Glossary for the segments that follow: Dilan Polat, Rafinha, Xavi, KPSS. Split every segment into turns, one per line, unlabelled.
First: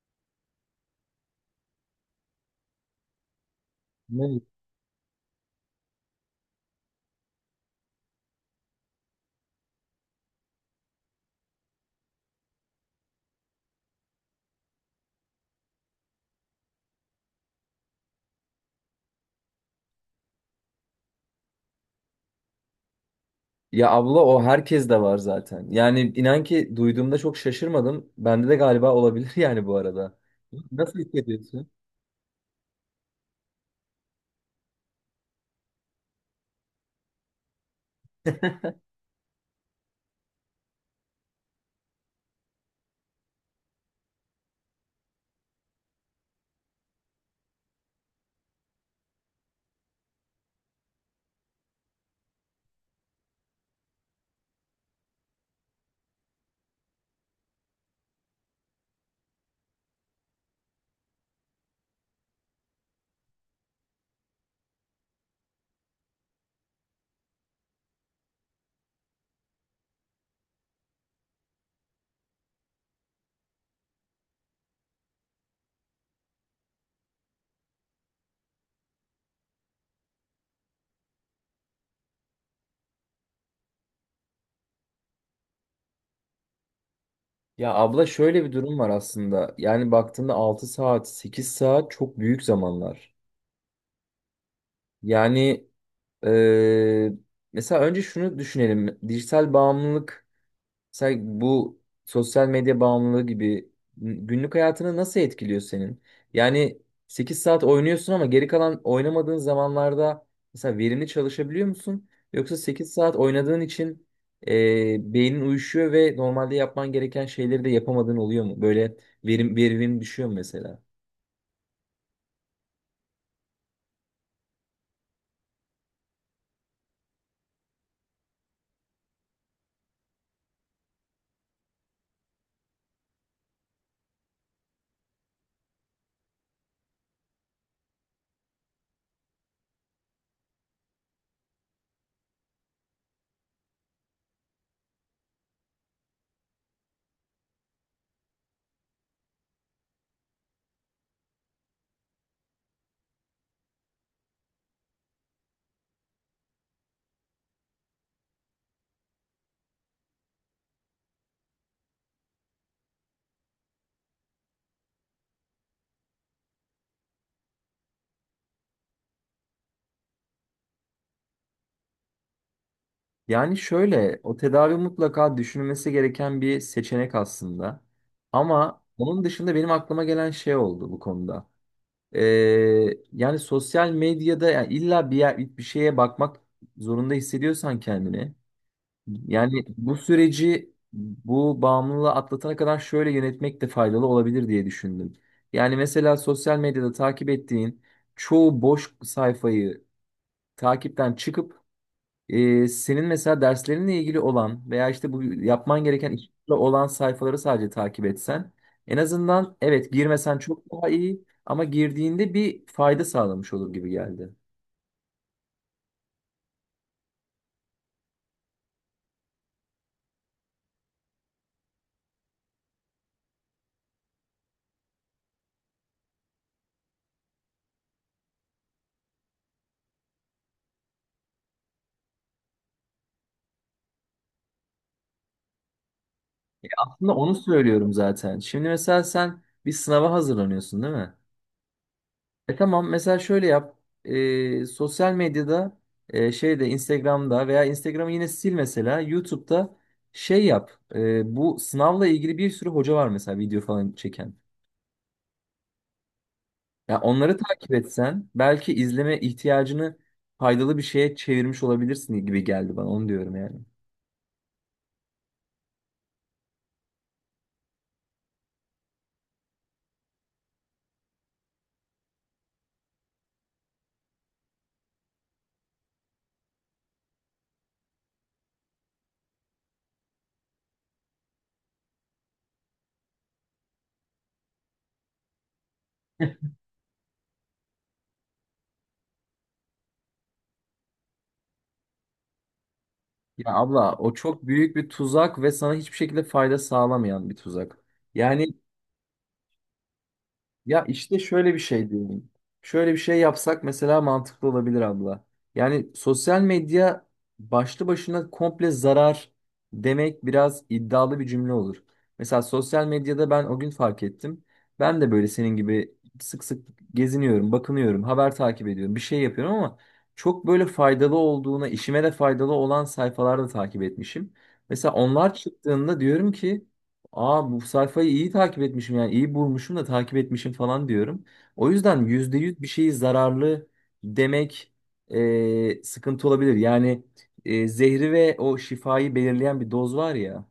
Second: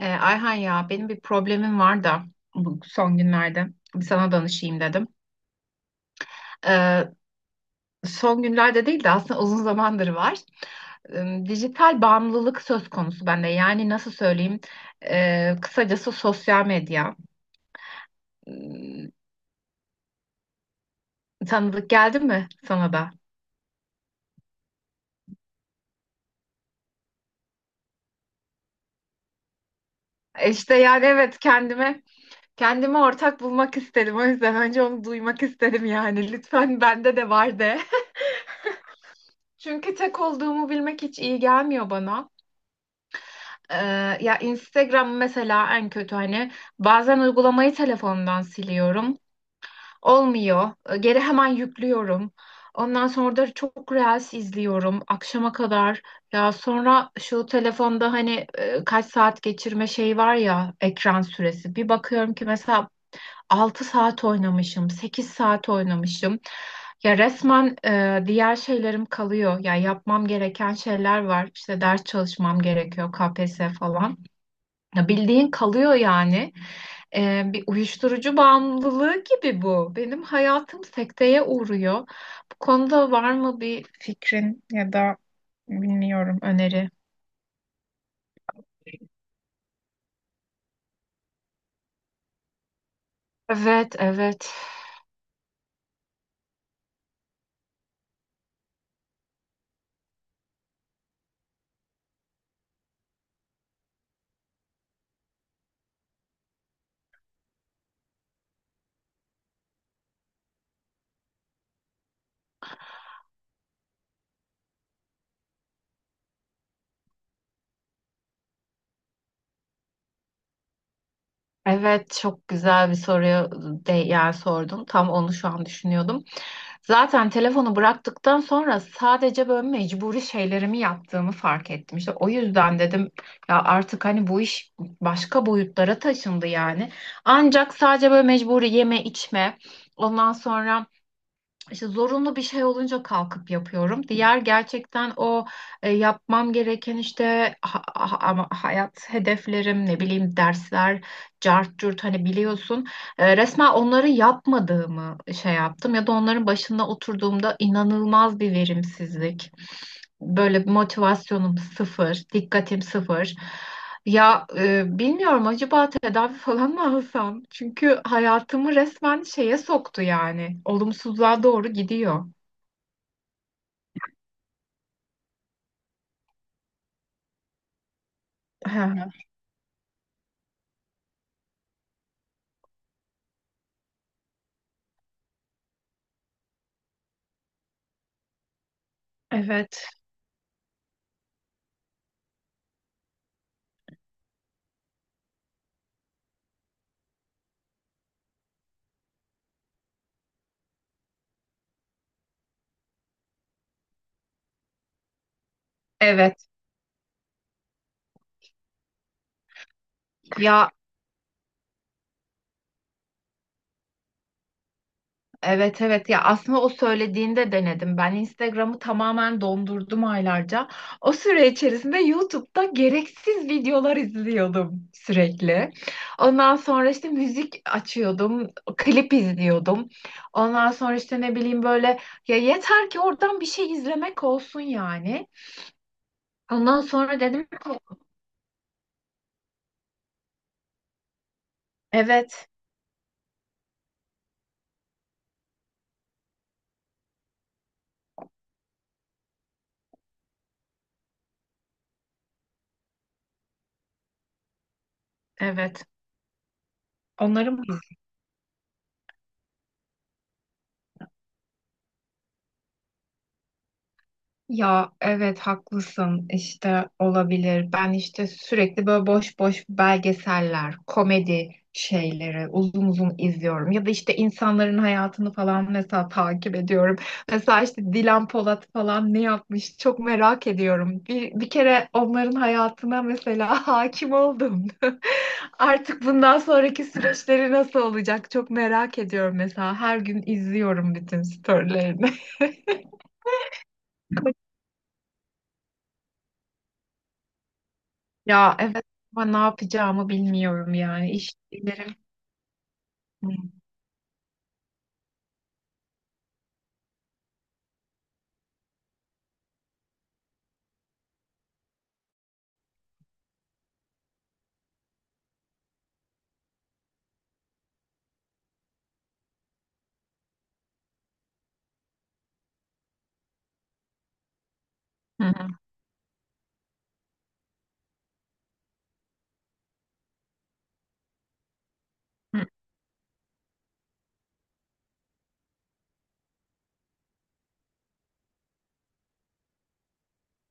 Ayhan, ya benim bir problemim var da bu son günlerde bir sana
Ne?
danışayım dedim. Ee, Son günlerde değil de aslında uzun zamandır var. Dijital bağımlılık söz konusu bende. Yani nasıl söyleyeyim? Kısacası sosyal medya. Ee, Tanıdık geldi mi sana da?
Ya abla, o herkes de var zaten. Yani inan ki duyduğumda çok şaşırmadım. Bende de galiba olabilir yani bu arada.
İşte
Nasıl
yani evet,
hissediyorsun?
kendime ortak bulmak istedim. O yüzden önce onu duymak istedim yani. Lütfen bende de var de. Çünkü tek olduğumu bilmek hiç iyi gelmiyor bana. Ee, Ya Instagram mesela en kötü, hani bazen uygulamayı telefondan siliyorum. Olmuyor. Geri hemen yüklüyorum. Ondan sonra da çok reels izliyorum akşama kadar. Ya sonra şu telefonda hani kaç saat geçirme şeyi var ya, ekran süresi. Bir bakıyorum ki mesela 6 saat oynamışım, 8 saat oynamışım. Ya resmen diğer şeylerim kalıyor. Ya yapmam gereken şeyler var. İşte ders çalışmam gerekiyor, KPSS falan. Ya, bildiğin kalıyor yani. Bir uyuşturucu bağımlılığı gibi bu. Benim hayatım sekteye uğruyor. Bu konuda var mı bir fikrin ya da bilmiyorum, öneri?
Ya abla, şöyle bir durum var aslında. Yani baktığında 6 saat, 8 saat çok büyük zamanlar.
Evet, evet.
Yani eee, mesela önce şunu düşünelim. Dijital bağımlılık. Sen bu sosyal medya bağımlılığı gibi günlük hayatını nasıl etkiliyor senin? Yani 8 saat oynuyorsun ama geri kalan oynamadığın zamanlarda mesela verimli çalışabiliyor musun? Yoksa 8 saat oynadığın için beynin uyuşuyor ve normalde yapman gereken şeyleri de yapamadığın oluyor mu? Böyle verimin düşüyor mu mesela?
Evet, çok güzel bir soruya de, yani sordun. Tam onu şu an düşünüyordum. Zaten telefonu bıraktıktan sonra sadece böyle mecburi şeylerimi yaptığımı fark ettim. İşte o yüzden dedim ya, artık hani bu iş başka boyutlara taşındı yani. Ancak sadece böyle mecburi yeme içme, ondan sonra işte zorunlu bir şey olunca kalkıp yapıyorum. Diğer, gerçekten o yapmam gereken işte ama hayat hedeflerim, ne bileyim, dersler, cart curt, hani biliyorsun. Resmen onları yapmadığımı şey yaptım ya da onların başında oturduğumda inanılmaz bir verimsizlik. Böyle, bir motivasyonum sıfır, dikkatim sıfır. Ya, bilmiyorum, acaba tedavi falan mı alsam? Çünkü hayatımı resmen şeye soktu yani. Olumsuzluğa doğru gidiyor.
Yani şöyle, o tedavi mutlaka düşünülmesi gereken bir seçenek aslında.
Hı
Ama
hı.
onun dışında benim aklıma gelen şey oldu bu konuda. Ee, yani sosyal medyada, yani illa bir yer, bir şeye bakmak zorunda hissediyorsan kendini. Yani
Evet,
bu süreci, bu bağımlılığı atlatana kadar şöyle yönetmek de faydalı olabilir diye düşündüm. Yani mesela sosyal medyada takip ettiğin çoğu boş sayfayı takipten çıkıp, senin mesela derslerinle ilgili olan veya işte bu yapman gereken
evet.
işle olan sayfaları sadece takip etsen, en azından evet girmesen
Ya,
çok daha iyi ama girdiğinde bir fayda sağlamış olur gibi geldi.
evet evet, ya aslında o söylediğinde denedim. Ben Instagram'ı tamamen dondurdum aylarca. O süre içerisinde YouTube'da gereksiz videolar izliyordum sürekli. Ondan sonra işte müzik açıyordum, klip izliyordum. Ondan sonra işte ne bileyim, böyle, ya yeter ki oradan bir şey izlemek olsun yani. Ondan
Aslında
sonra
onu
dedim ki
söylüyorum zaten. Şimdi mesela sen bir sınava hazırlanıyorsun, değil mi?
evet
E tamam, mesela şöyle yap. Sosyal medyada, şeyde Instagram'da, veya Instagram'ı yine sil, mesela YouTube'da şey yap. Bu sınavla ilgili bir sürü hoca var mesela, video falan çeken.
evet,
Ya onları
onların.
takip etsen belki izleme ihtiyacını faydalı bir şeye çevirmiş olabilirsin gibi geldi bana. Onu diyorum yani.
Ya evet, haklısın işte, olabilir. Ben işte sürekli böyle boş boş belgeseller, komedi şeyleri uzun uzun izliyorum. Ya da işte insanların hayatını falan mesela takip ediyorum. Mesela işte Dilan Polat falan ne yapmış çok merak ediyorum. Bir kere onların hayatına mesela hakim oldum. Artık bundan sonraki süreçleri nasıl olacak çok merak ediyorum mesela. Her gün izliyorum bütün storylerini.
Ya abla, o çok büyük bir tuzak ve sana hiçbir şekilde fayda sağlamayan bir tuzak. Yani.
Ya evet, ama ne yapacağımı bilmiyorum
Ya
yani.
işte
İş
şöyle bir şey
ilerim.
diyeyim. Şöyle bir şey
Hı
yapsak mesela mantıklı olabilir abla. Yani sosyal medya başlı başına komple zarar demek biraz iddialı bir cümle olur. Mesela sosyal medyada ben o gün fark ettim. Ben de böyle senin gibi sık sık geziniyorum, bakınıyorum, haber takip ediyorum, bir şey yapıyorum ama çok böyle faydalı olduğuna, işime de faydalı olan sayfalarda takip etmişim. Mesela onlar
hı.
çıktığında diyorum ki, aa bu sayfayı iyi takip etmişim, yani iyi bulmuşum da takip etmişim falan diyorum. O yüzden yüzde
Hı.
yüz bir şeyi zararlı demek sıkıntı olabilir. Yani zehri ve o şifayı belirleyen bir doz var ya.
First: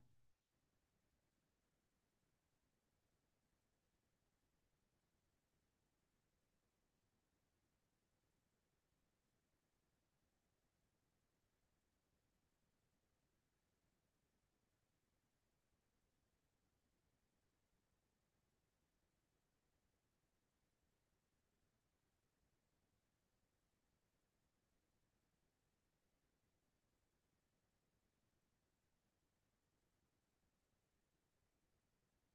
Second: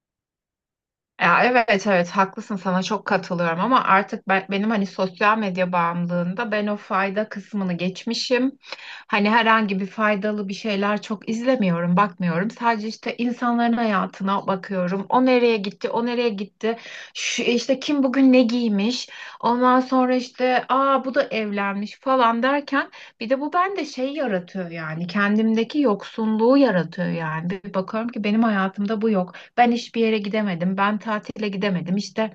Ya, evet evet, haklısın, sana çok katılıyorum ama artık benim hani sosyal medya bağımlılığında ben o fayda kısmını geçmişim. Hani herhangi bir faydalı bir şeyler çok izlemiyorum, bakmıyorum. Sadece işte insanların hayatına bakıyorum. O nereye gitti, o nereye gitti. Şu, işte kim bugün ne giymiş. Ondan sonra işte aa bu da evlenmiş falan derken, bir de bu bende şey yaratıyor yani, kendimdeki yoksunluğu yaratıyor yani. Bir bakıyorum ki benim hayatımda bu yok. Ben hiçbir yere gidemedim. Ben tatile gidemedim. İşte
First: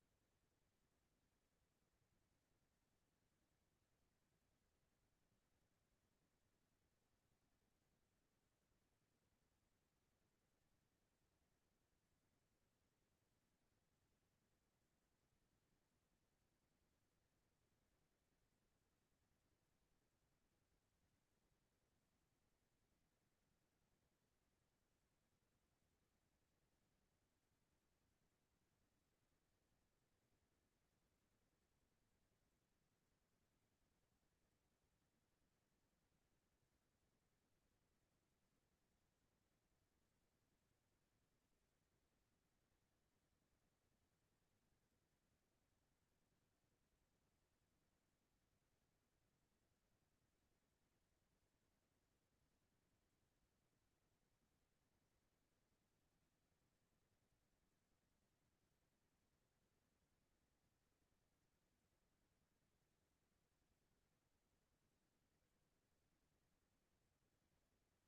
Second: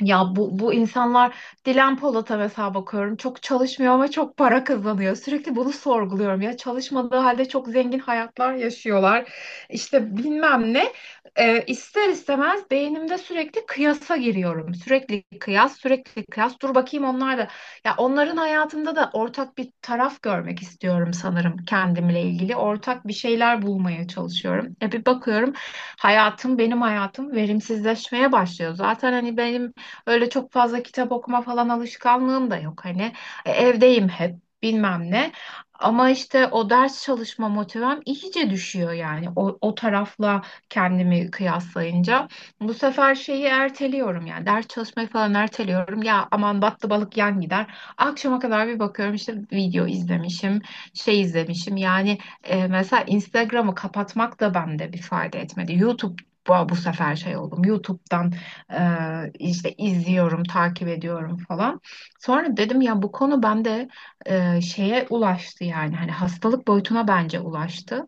ya, bu insanlar. Dilan Polat'a mesela bakıyorum, çok çalışmıyor ama çok para kazanıyor. Sürekli bunu sorguluyorum, ya çalışmadığı halde çok zengin hayatlar yaşıyorlar. İşte bilmem ne. İster istemez beynimde sürekli kıyasa giriyorum. Sürekli kıyas, sürekli kıyas, dur bakayım onlar da, ya onların hayatında da ortak bir taraf görmek istiyorum sanırım, kendimle ilgili ortak bir şeyler bulmaya çalışıyorum. Bir bakıyorum, benim hayatım verimsizleşmeye başlıyor. Zaten hani benim öyle çok fazla kitap okuma falan alışkanlığım da yok hani. Evdeyim hep, bilmem ne. Ama işte o ders çalışma motivem iyice düşüyor yani, o tarafla kendimi kıyaslayınca. Bu sefer şeyi erteliyorum yani, ders çalışmayı falan erteliyorum. Ya, aman battı balık yan gider. Akşama kadar bir bakıyorum işte video izlemişim, şey izlemişim. Yani mesela Instagram'ı kapatmak da bende bir fayda etmedi. YouTube, bu sefer şey oldum. YouTube'dan işte izliyorum, takip ediyorum falan. Sonra dedim ya bu konu bende şeye ulaştı yani, hani hastalık boyutuna bence ulaştı.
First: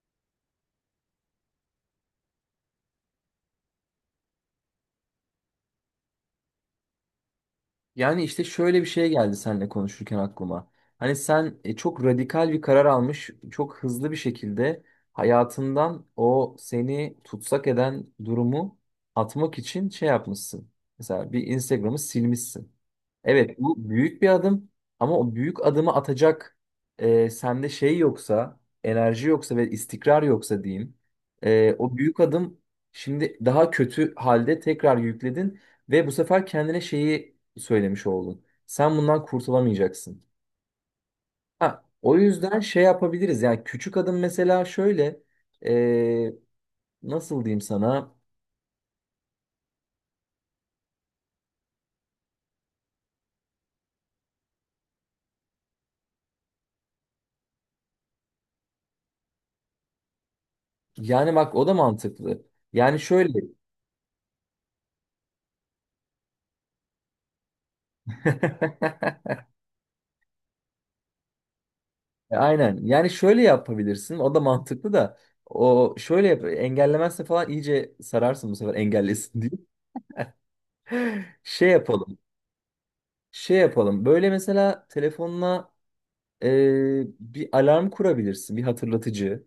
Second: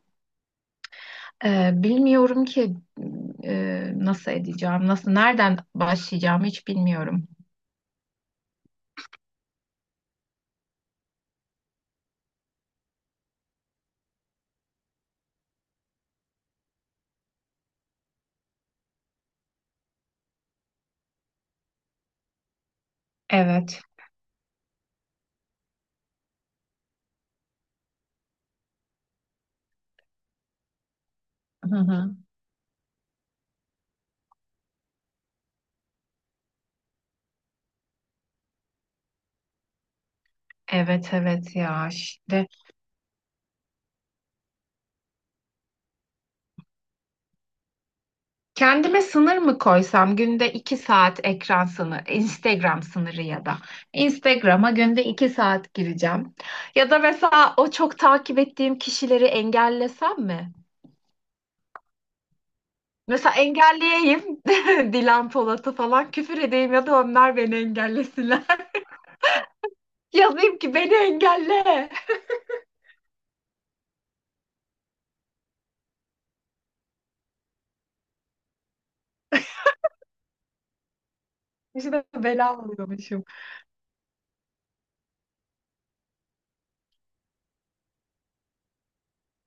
Bilmiyorum ki nasıl edeceğim, nereden başlayacağımı hiç bilmiyorum.
Yani işte şöyle bir şey geldi seninle konuşurken aklıma. Hani sen çok radikal bir karar almış, çok hızlı bir şekilde hayatından o seni tutsak eden durumu atmak için şey yapmışsın. Mesela bir Instagram'ı silmişsin. Evet,
Evet.
bu büyük bir adım ama o büyük adımı atacak sende şey yoksa, enerji yoksa ve istikrar yoksa diyeyim.
Hı
O
hı.
büyük adım şimdi daha kötü halde tekrar yükledin ve bu sefer kendine şeyi söylemiş oldun. Sen bundan kurtulamayacaksın.
Evet evet,
Ha,
ya
o
işte
yüzden şey yapabiliriz yani. Küçük adım mesela, şöyle e, nasıl diyeyim sana,
kendime sınır mı koysam, günde 2 saat ekran sınırı, Instagram sınırı ya da Instagram'a günde 2 saat gireceğim. Ya da mesela o çok takip ettiğim kişileri engellesem mi?
yani bak o da mantıklı. Yani
Mesela
şöyle
engelleyeyim. Dilan Polat'ı falan, küfür edeyim ya da onlar beni engellesinler. Yazayım ki beni engelle.
Aynen. Yani şöyle yapabilirsin. O da mantıklı da. O şöyle yap. Engellemezse falan iyice sararsın bu sefer, engellesin diye. Şey
İşte
yapalım.
bela oluyormuşum.
Şey yapalım. Böyle mesela telefonuna bir alarm kurabilirsin. Bir hatırlatıcı.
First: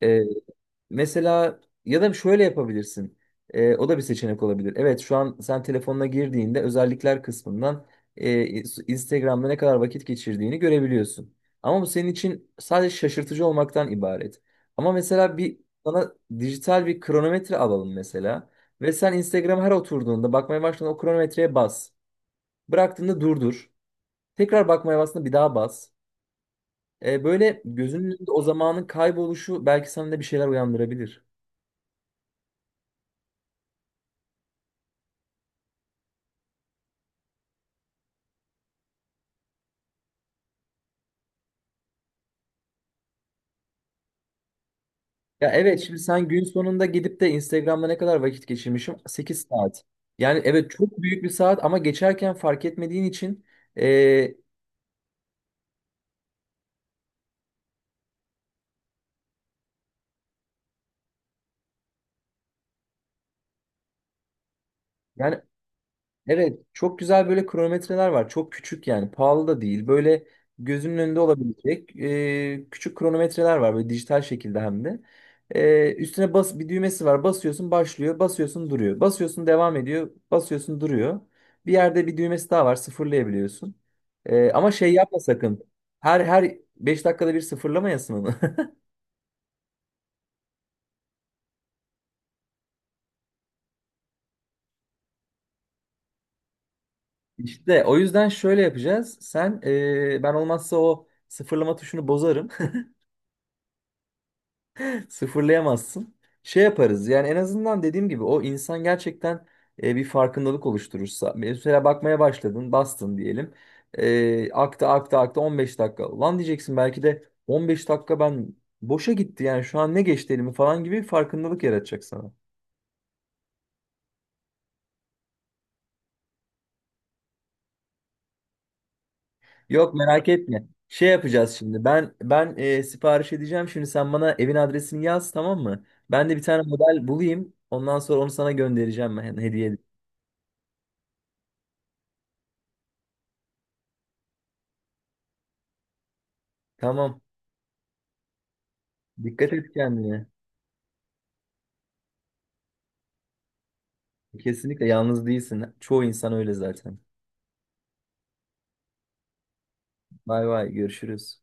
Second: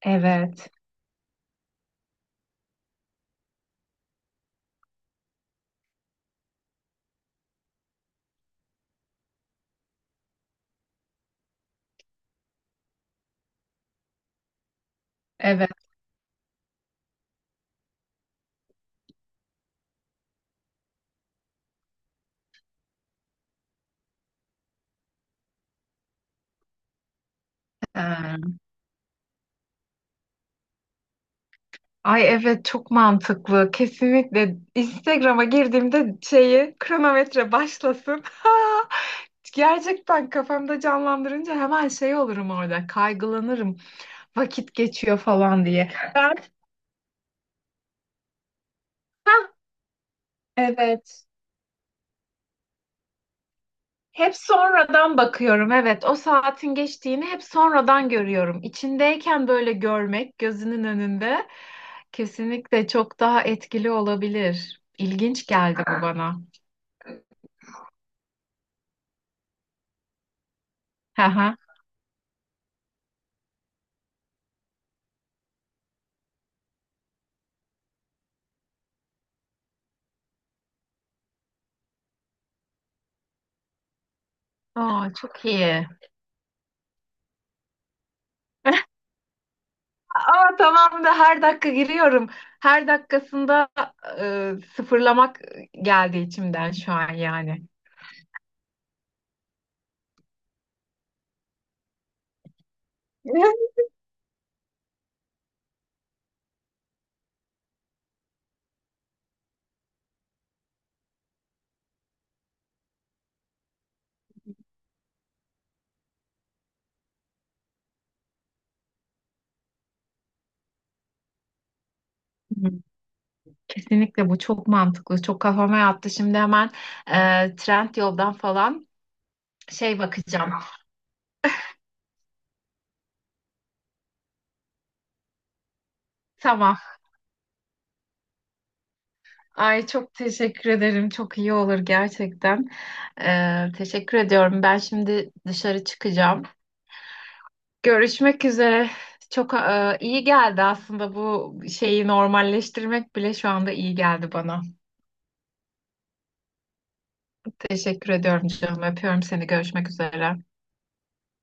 Evet.
Mesela ya da şöyle yapabilirsin. O da bir seçenek olabilir. Evet, şu an sen telefonuna girdiğinde özellikler kısmından e, Instagram'da ne kadar vakit geçirdiğini görebiliyorsun. Ama bu senin için sadece şaşırtıcı olmaktan ibaret. Ama mesela bir
Evet.
sana dijital bir kronometre alalım mesela. Ve sen Instagram'a her oturduğunda, bakmaya başladığında o kronometreye bas. Bıraktığında durdur. Tekrar bakmaya bastığında bir daha bas. Böyle gözünün önünde o
Ha.
zamanın kayboluşu belki sende bir şeyler uyandırabilir.
Ay evet, çok mantıklı. Kesinlikle Instagram'a girdiğimde şeyi, kronometre başlasın. Ha! Gerçekten kafamda canlandırınca hemen şey olurum orada. Kaygılanırım. Vakit geçiyor
Ya
falan
evet,
diye.
şimdi sen
Ben,
gün sonunda gidip de Instagram'da ne kadar vakit geçirmişim? 8 saat. Yani evet, çok büyük
evet.
bir saat ama geçerken fark etmediğin için e,
Hep sonradan bakıyorum. Evet, o saatin geçtiğini hep sonradan görüyorum. İçindeyken böyle görmek, gözünün önünde, kesinlikle çok daha etkili olabilir.
yani.
İlginç geldi bu bana.
Evet, çok güzel böyle kronometreler var. Çok küçük yani, pahalı da değil. Böyle gözünün önünde
Hı hı.
olabilecek küçük kronometreler var, böyle dijital şekilde hem de. Üstüne bas, bir düğmesi var. Basıyorsun başlıyor, basıyorsun duruyor. Basıyorsun devam ediyor, basıyorsun duruyor. Bir yerde bir düğmesi daha var, sıfırlayabiliyorsun. Ama şey
Aa,
yapma
çok
sakın.
iyi.
Her 5 dakikada bir sıfırlamayasın onu.
Aa, tamam da her dakika giriyorum. Her dakikasında sıfırlamak geldi içimden şu an yani.
İşte o yüzden şöyle yapacağız. Sen ben olmazsa o sıfırlama tuşunu bozarım. Sıfırlayamazsın. Şey yaparız yani, en azından dediğim gibi o insan gerçekten bir farkındalık oluşturursa. Mesela bakmaya başladın, bastın diyelim. Aktı 15 dakika. Lan diyeceksin, belki de 15 dakika ben boşa gitti yani, şu an ne geçti elimi falan gibi bir farkındalık yaratacak sana.
Hı. Kesinlikle bu çok mantıklı. Çok kafama yattı. Şimdi hemen Trend Yol'dan falan
Yok,
şey
merak
bakacağım.
etme. Şey yapacağız şimdi. Ben sipariş edeceğim. Şimdi sen bana evin adresini yaz, tamam mı? Ben de bir tane
Tamam.
model bulayım. Ondan sonra onu sana göndereceğim, ben hediye edeyim.
Ay, çok teşekkür ederim. Çok iyi olur gerçekten. Teşekkür ediyorum. Ben şimdi dışarı çıkacağım.
Tamam.
Görüşmek üzere.
Dikkat
Çok
et kendine.
iyi geldi aslında, bu şeyi normalleştirmek bile şu anda iyi geldi bana.
Kesinlikle yalnız değilsin. Çoğu insan öyle zaten.
Teşekkür ediyorum canım. Öpüyorum seni. Görüşmek üzere.
Bay bay, görüşürüz.